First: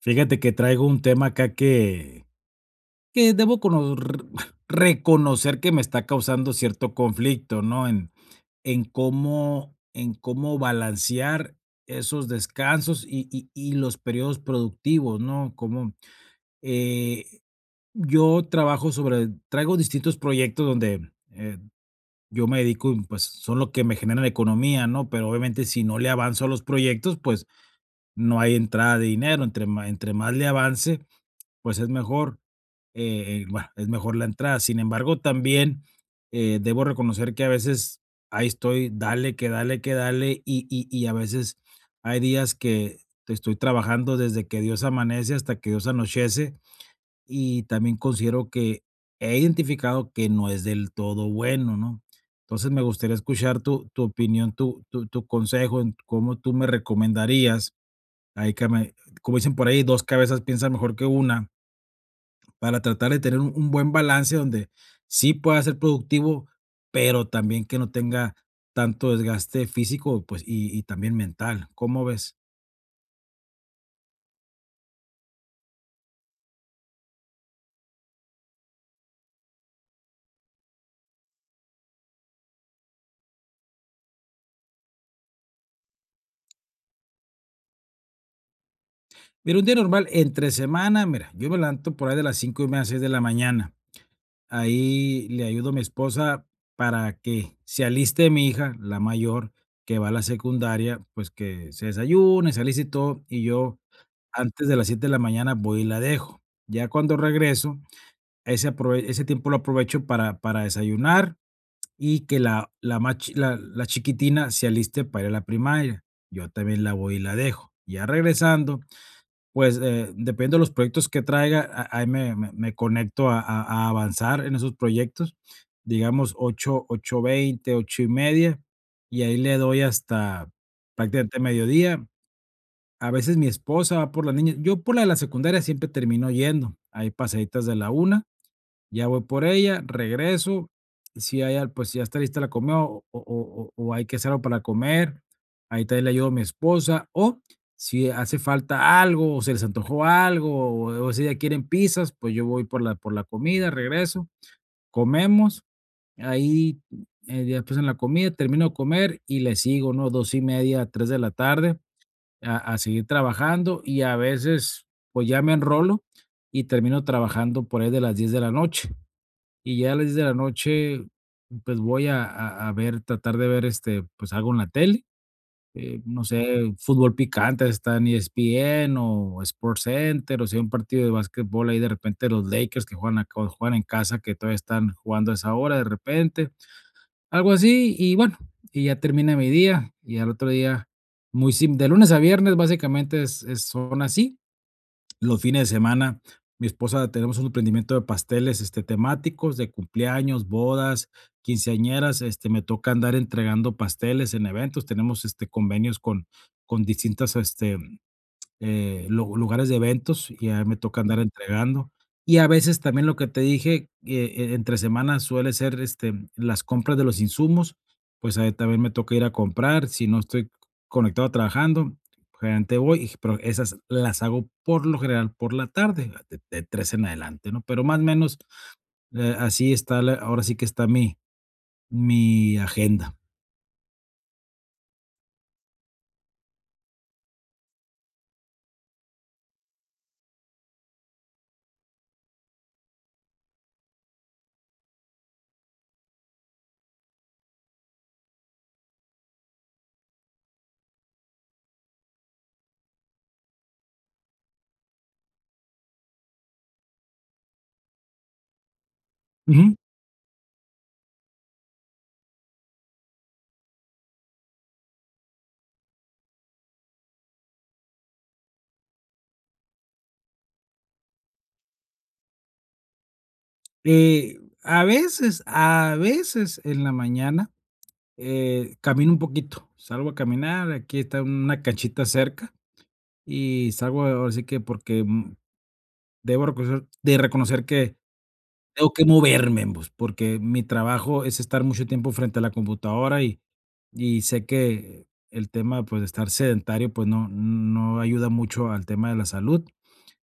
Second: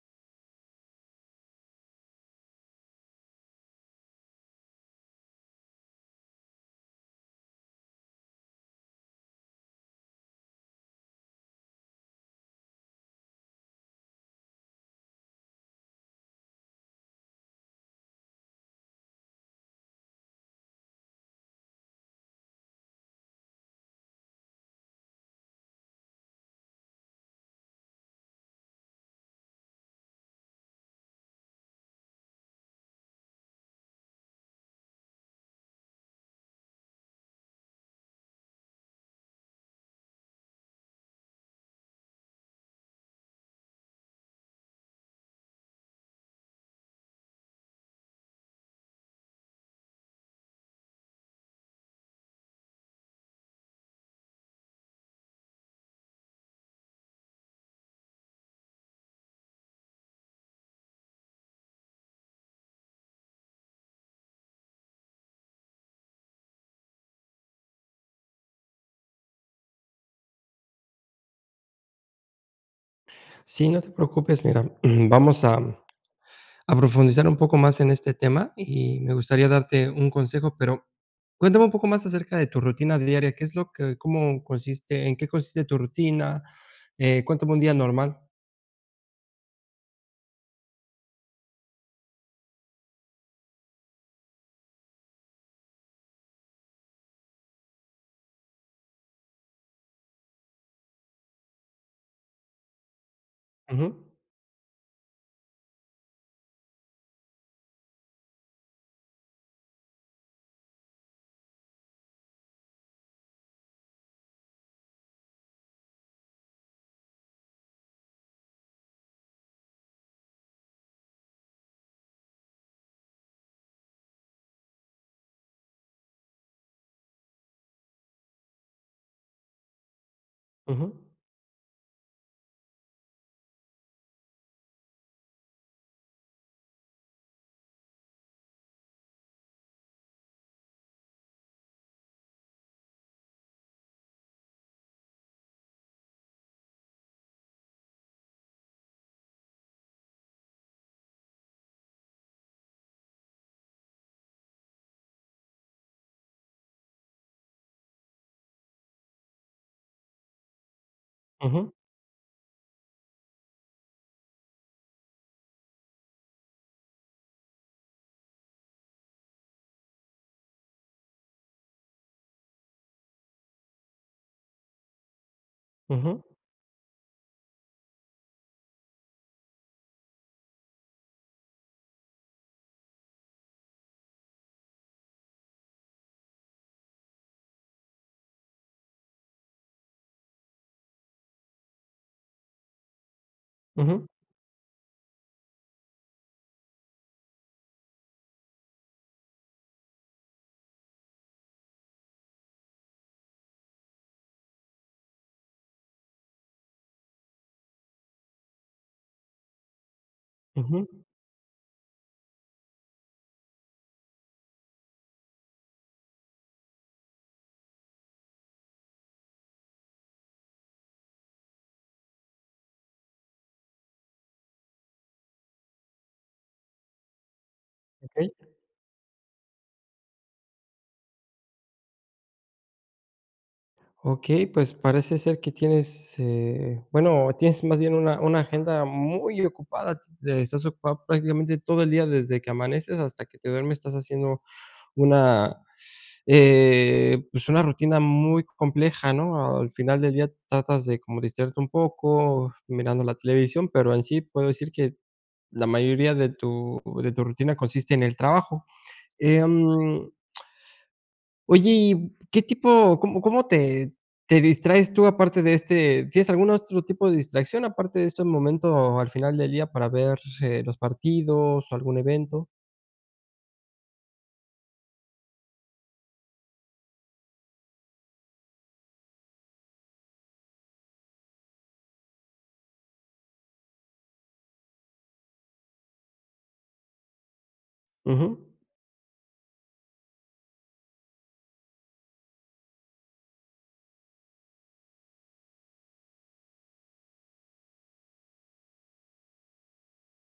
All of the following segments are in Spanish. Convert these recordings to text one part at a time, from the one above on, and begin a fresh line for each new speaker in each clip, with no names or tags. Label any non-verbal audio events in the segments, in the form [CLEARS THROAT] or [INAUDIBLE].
Fíjate que traigo un tema acá que debo cono r [LAUGHS] reconocer que me está causando cierto conflicto, ¿no? En cómo balancear esos descansos y los periodos productivos, ¿no? Como eh, yo trabajo sobre traigo distintos proyectos donde, yo me dedico, y, pues, son lo que me generan economía, ¿no? Pero obviamente si no le avanzo a los proyectos, pues, no hay entrada de dinero, entre más le avance, pues es mejor, bueno, es mejor la entrada. Sin embargo, también, debo reconocer que a veces ahí estoy, dale, que dale, que dale, y a veces hay días que estoy trabajando desde que Dios amanece hasta que Dios anochece, y también considero que he identificado que no es del todo bueno, ¿no? Entonces, me gustaría escuchar tu opinión, tu consejo en cómo tú me recomendarías, ahí que me como dicen por ahí, 2 cabezas piensan mejor que una. Para tratar de tener un buen balance donde sí pueda ser productivo, pero también que no tenga tanto desgaste físico, pues, y también mental, ¿cómo ves?
Sí, no te preocupes, mira, [CLEARS THROAT] vamos a profundizar un poco más en este tema y me gustaría darte un consejo, pero cuéntame un poco más acerca de tu rutina diaria. ¿Qué es lo que, cómo consiste, en qué consiste tu rutina? Cuéntame un día normal.
Mira, un día normal entre semana, mira, yo me levanto por ahí de las 5:30, seis de la mañana. Ahí le ayudo a mi esposa para que se aliste mi hija, la mayor, que va a la secundaria, pues, que se desayune, se aliste y todo, y yo
Ujú,
antes de las 7 de la mañana voy y la dejo. Ya cuando regreso, ese tiempo lo aprovecho para desayunar y que la chiquitina se aliste para ir a la primaria. Yo también la voy y la dejo. Ya regresando, pues, dependiendo de los proyectos que traiga, a ahí me conecto a avanzar en esos proyectos, digamos 8, 8:20, 8 y media y ahí le doy hasta
ujú,
prácticamente mediodía. A veces mi esposa va por la niña, yo por la de la secundaria siempre termino yendo, hay pasaditas de la una ya voy por ella, regreso, si hay al pues, si ya está lista la comida o hay que hacer algo para comer, ahí también le ayudo a mi esposa, o si hace falta algo, o se les antojó algo, o ese día quieren pizzas, pues, yo voy por la comida, regreso, comemos, ahí, ya después en la comida termino de comer y le sigo, ¿no? Dos y media, 3 de la
ujú,
tarde a seguir trabajando, y a veces, pues, ya me enrolo y termino trabajando por ahí de las 10 de la noche. Y ya a las diez de la noche, pues, voy a ver, tratar de ver, este, pues, algo en la tele,
ujú,
no sé, fútbol picante está en ESPN o Sports Center, o sea un partido de básquetbol, ahí de repente los Lakers que juegan acá o juegan en casa, que todavía están jugando a esa hora de repente, algo así, y bueno, y ya termina mi día, y al otro día muy sim de lunes a viernes básicamente es son
ujú,
así. Los fines de semana, mi esposa, tenemos un emprendimiento de pasteles, este, temáticos de cumpleaños, bodas, quinceañeras, este, me toca andar entregando pasteles en eventos, tenemos, este, convenios con distintas, este, lu lugares de eventos y ya me
ujú,
toca andar entregando. Y a veces también lo que te dije, entre semanas suele ser, este, las compras de los insumos, pues, ahí también me toca ir a comprar, si no estoy conectado trabajando, generalmente voy, y pero esas las hago por lo general por la tarde, de tres en adelante, ¿no? Pero más o
okey.
menos, así está la, ahora sí que está mi agenda.
Okey, pues parece ser que bueno, tienes más bien una agenda muy ocupada. Estás ocupada prácticamente todo el día desde que amaneces hasta que te duermes. Estás haciendo Una, pues, una rutina muy compleja, ¿no? Al final del día tratas de como distraerte un poco mirando la televisión, pero en sí puedo decir que la mayoría de tu rutina consiste en el trabajo.
Ujú.
Em, Oye, ¿y qué tipo cómo te distraes tú aparte de este? ¿Tienes algún otro tipo de distracción aparte de este momento al final del día para ver, los partidos o algún evento?
Eh, a veces en la mañana, camino un poquito, salgo a caminar, aquí está una canchita cerca y salgo, ahora sí que porque, debo reconocer de reconocer que
Ujú,
tengo que moverme, pues, porque mi trabajo es estar mucho tiempo frente a la computadora, y sé que el tema, pues, de estar sedentario, pues, no ayuda mucho al tema de la salud.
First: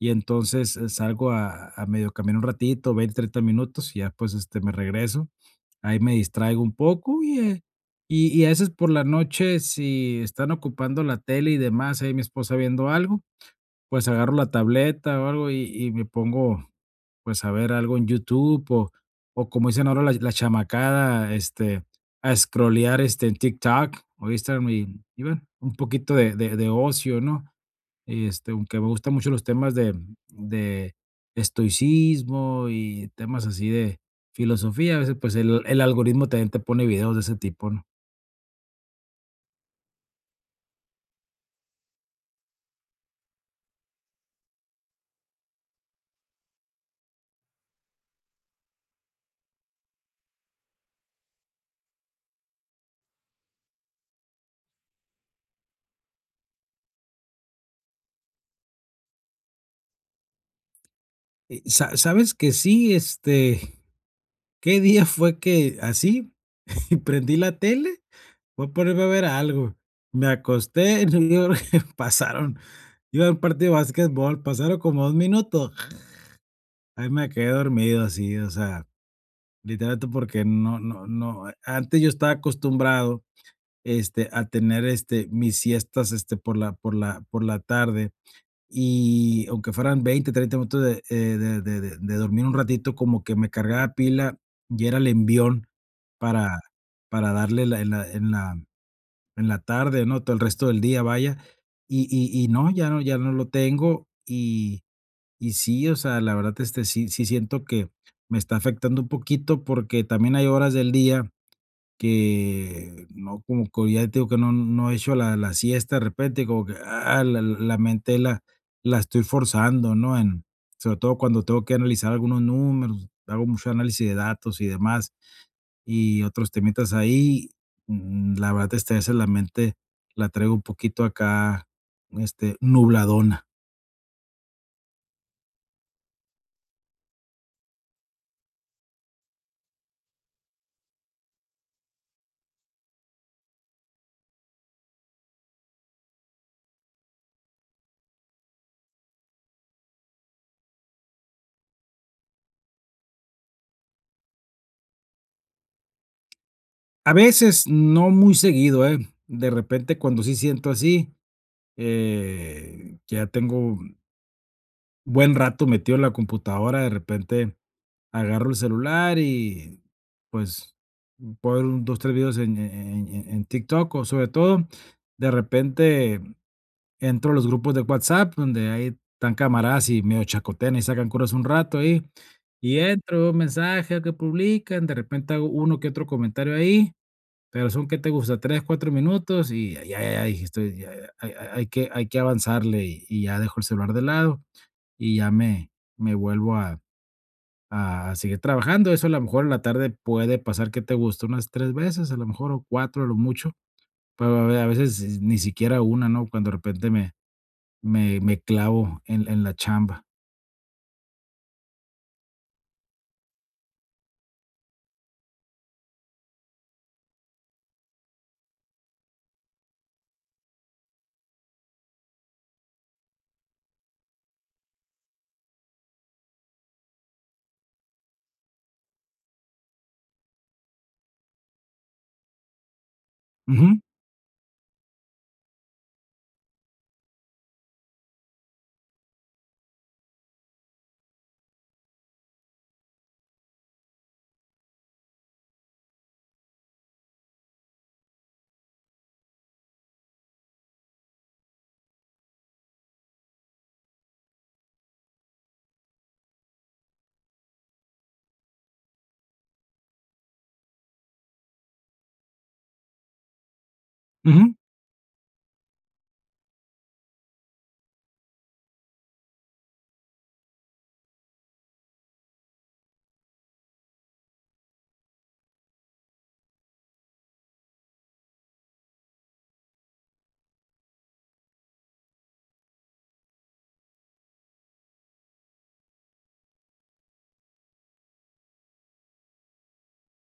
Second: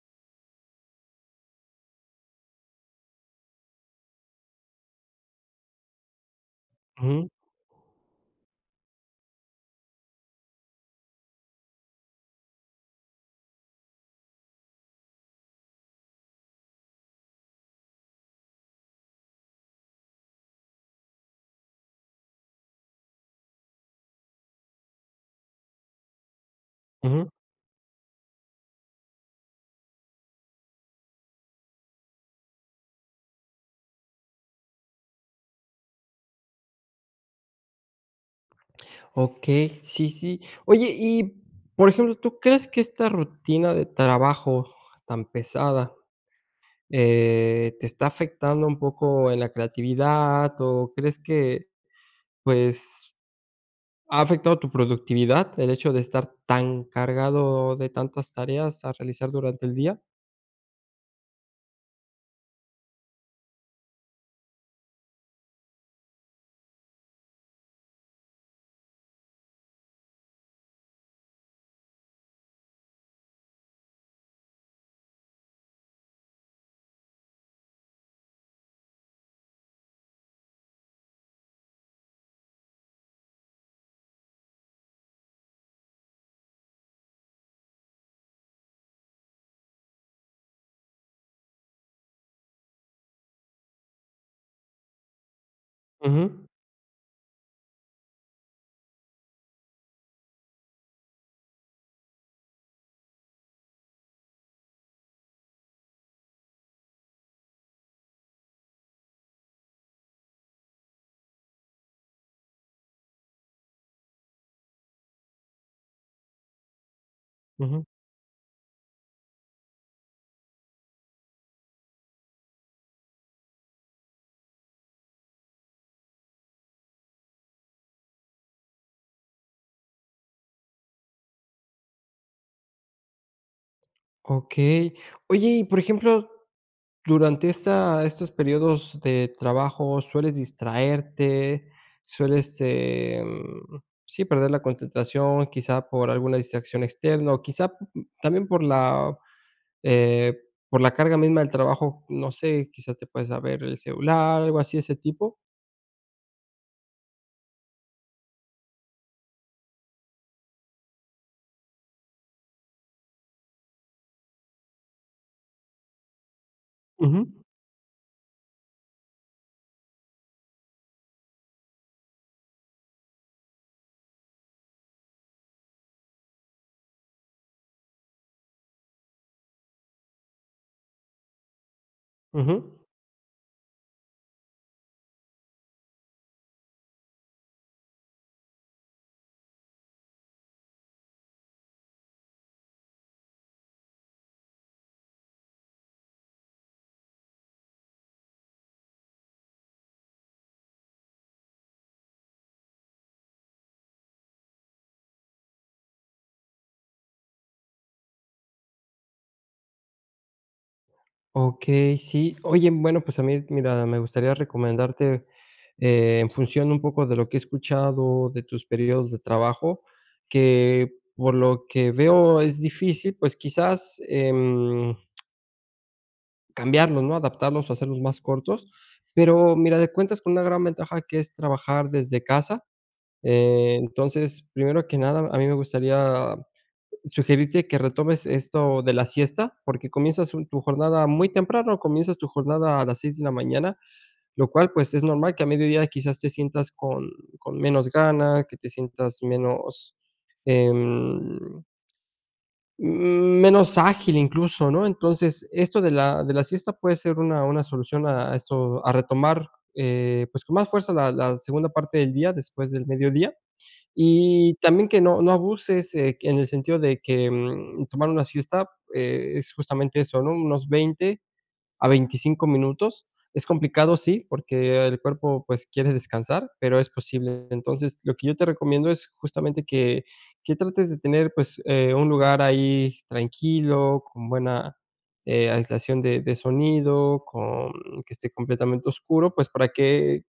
Y entonces, salgo a medio caminar un ratito, 20, 30 minutos, y ya, pues, este, me regreso. Ahí me distraigo un poco
ujú,
y, y a veces por la noche, si están ocupando la tele y demás, ahí mi esposa viendo algo, pues, agarro la tableta o algo y me pongo, pues, a ver algo en YouTube, o como dicen ahora la la chamacada, este, a escrolear, este, en TikTok o Instagram, y bueno, un poquito de de ocio,
ujú.
¿no? Este, aunque me gustan mucho los temas de estoicismo y temas así de filosofía, a veces, pues, el algoritmo también te pone videos de ese tipo, ¿no?
Okey, sí, sí. Oye, y, por ejemplo, ¿tú crees que esta rutina de trabajo tan pesada, te está afectando un poco en la creatividad? ¿O crees que, pues, ha afectado tu productividad el hecho de estar tan cargado de tantas tareas a realizar durante el día?
Y sa sabes que sí, este, ¿qué día fue que así [LAUGHS] y prendí la tele? Voy a ponerme a ver algo. Me acosté, [LAUGHS] yo creo que [LAUGHS] pasaron, iba a un partido de básquetbol, pasaron como 2 minutos, ahí me quedé dormido, así, o sea, literalmente, porque no, antes yo estaba acostumbrado, este, a tener, este, mis siestas, este, por la tarde. Y aunque fueran 20, 30 minutos de, de dormir un ratito, como que me cargaba pila y era el envión
Ujú,
para darle, la en la en la en la tarde, ¿no? Todo el resto del día, vaya. Y no, ya no, ya no lo tengo. Y sí, o sea, la verdad, este, sí siento que me está afectando un poquito, porque también hay horas del día que no, como que ya te digo que no he hecho la la siesta, de repente, como que, ah, la
ujú.
mente la estoy forzando, ¿no? En sobre todo cuando tengo que analizar algunos números, hago mucho análisis de datos y demás, y otros temitas ahí, la verdad, es que a veces la mente la traigo un poquito acá, este, nubladona.
Okey. Oye, y por ejemplo, durante esta estos periodos de trabajo, ¿sueles distraerte? ¿Sueles, sí, perder la concentración, quizá por alguna distracción externa, o quizá también eh, por la carga misma del trabajo? No sé, quizás te puedes a ver el celular, algo así de ese tipo.
A veces, no muy seguido, ¿eh? De repente, cuando sí siento así, que ya tengo buen rato metido en la computadora, de
Ujú,
repente agarro el celular y pues puedo ver un dos, tres videos en en TikTok, o sobre todo, de repente entro a los grupos de WhatsApp donde hay tan camaradas y medio chacotean y sacan curas un rato ahí,
ujú.
y entro, veo mensajes que publican, de repente hago uno que otro comentario ahí, pero son, que te gusta?, 3 4 minutos y ya, ya, ya dije, estoy, ya ya hay que avanzarle, y ya dejo el celular de lado y ya me vuelvo a seguir trabajando. Eso a lo mejor en la tarde puede pasar, que te gusta?, unas 3 veces, a lo mejor, o cuatro a lo mucho, pero a veces ni siquiera una, ¿no? Cuando de repente me me clavo en la chamba.
Okey, sí. Oye, bueno, pues a mí, mira, me gustaría recomendarte, en función un poco de lo que he escuchado de tus periodos de trabajo, que por lo que veo es difícil, pues quizás, cambiarlos, ¿no? Adaptarlos o hacerlos más cortos. Pero mira, de cuentas con una gran ventaja, que es trabajar desde casa.
Ujú,
Entonces, primero que nada, a mí me gustaría sugerirte que retomes esto de la siesta, porque comienzas un tu jornada muy temprano, comienzas tu jornada a las 6 de la mañana, lo cual, pues, es normal que a mediodía quizás te sientas con menos ganas, que te sientas menos, em, menos ágil incluso, ¿no? Entonces, esto de la siesta puede ser una solución a esto, a retomar, pues, con más fuerza la segunda parte del día después del mediodía. Y
ujú,
también que no abuses, que en el sentido de que, tomar una siesta, es justamente eso, ¿no? Unos 20 a 25 minutos. Es complicado, sí, porque el cuerpo, pues, quiere descansar, pero es posible. Entonces, lo que yo te recomiendo es justamente que trates de tener, pues, un lugar ahí tranquilo, con buena, aislación de sonido, con que esté completamente oscuro, pues, para que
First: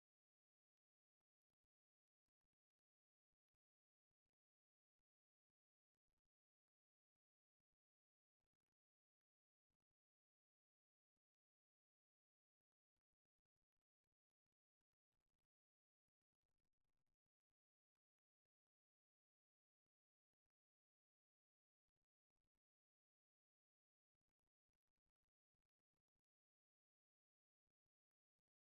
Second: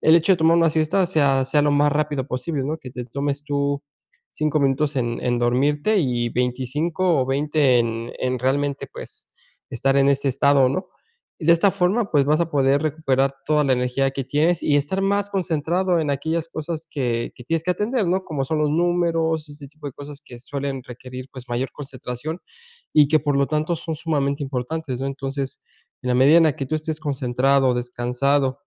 el hecho de tomar una siesta sea lo más rápido posible, ¿no? Que te tomes tú 5 minutos en dormirte y 25 o 20 en realmente, pues, estar en ese estado, ¿no? Y de esta forma, pues, vas a poder recuperar toda la energía que tienes y estar más concentrado en aquellas cosas que tienes que atender, ¿no? Como son los números, este tipo de cosas que suelen requerir, pues, mayor concentración y que, por lo tanto, son sumamente importantes, ¿no? Entonces, en la medida en la que tú estés concentrado, descansado,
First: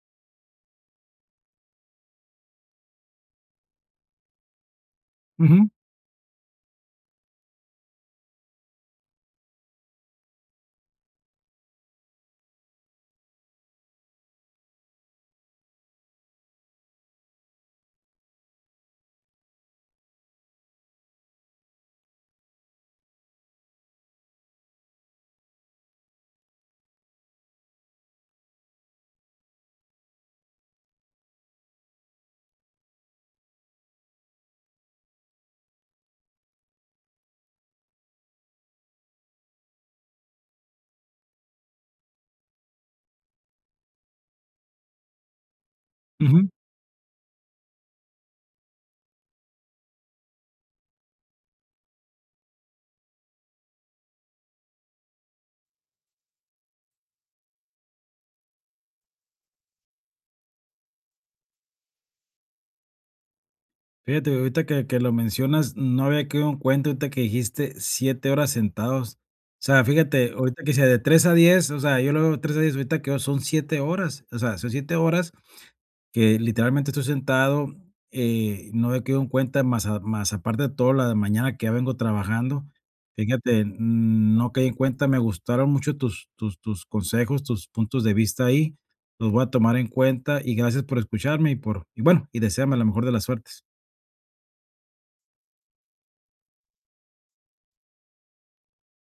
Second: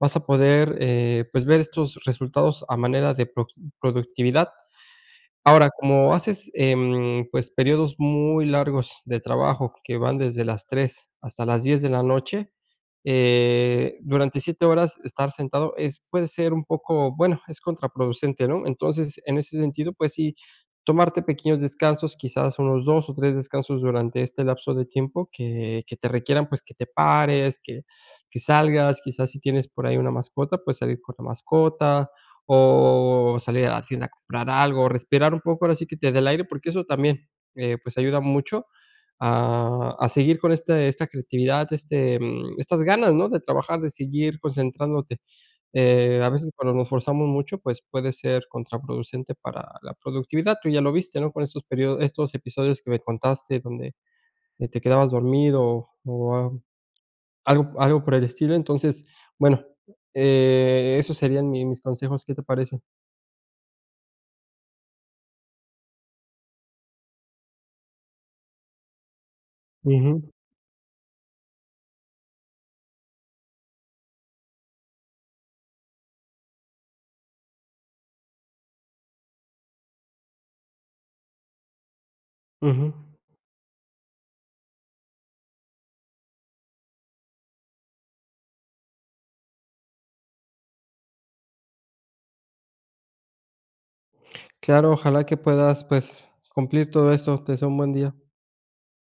vas a poder, pues, ver estos resultados a manera de proc productividad. Ahora,
ujú,
como haces, pues, periodos muy largos de trabajo que van desde las 3 hasta las 10 de la noche, durante 7 horas estar sentado es puede ser un poco, bueno, es contraproducente, ¿no? Entonces, en ese sentido, pues sí, tomarte pequeños descansos, quizás unos 2 o 3 descansos durante este lapso de tiempo, que te requieran, pues, que te pares, que salgas, quizás si tienes por ahí una mascota, pues, salir con la mascota, o salir a la tienda a comprar algo, respirar un poco, ahora sí que te dé el aire, porque eso también, pues, ayuda mucho a seguir con esta creatividad, estas ganas, ¿no?, de trabajar, de seguir concentrándote. A
ujú.
veces cuando nos forzamos mucho, pues, puede ser contraproducente para la productividad. Tú ya lo viste, ¿no?, con estos episodios que me contaste donde, te quedabas dormido o a algo algo por el estilo. Entonces, bueno, esos serían mi mis consejos, ¿qué te parece?
Fíjate, ahorita que lo mencionas, no había caído en cuenta, ahorita que dijiste 7 horas sentados. O sea,
Ujú,
fíjate, ahorita que sea de 3 a diez, o sea, yo lo veo 3 a diez, ahorita que son 7 horas, o sea, son 7 horas que literalmente estoy sentado, no me quedo en cuenta, más a más, aparte de toda la mañana que ya vengo trabajando.
ujú.
Fíjate, no caí en cuenta, me gustaron mucho tus consejos, tus puntos de vista ahí. Los voy a tomar en cuenta y gracias por escucharme y por, y bueno, y deséame la mejor de las suertes.
Claro, ojalá que puedas, pues, cumplir todo eso. Te deseo un buen día.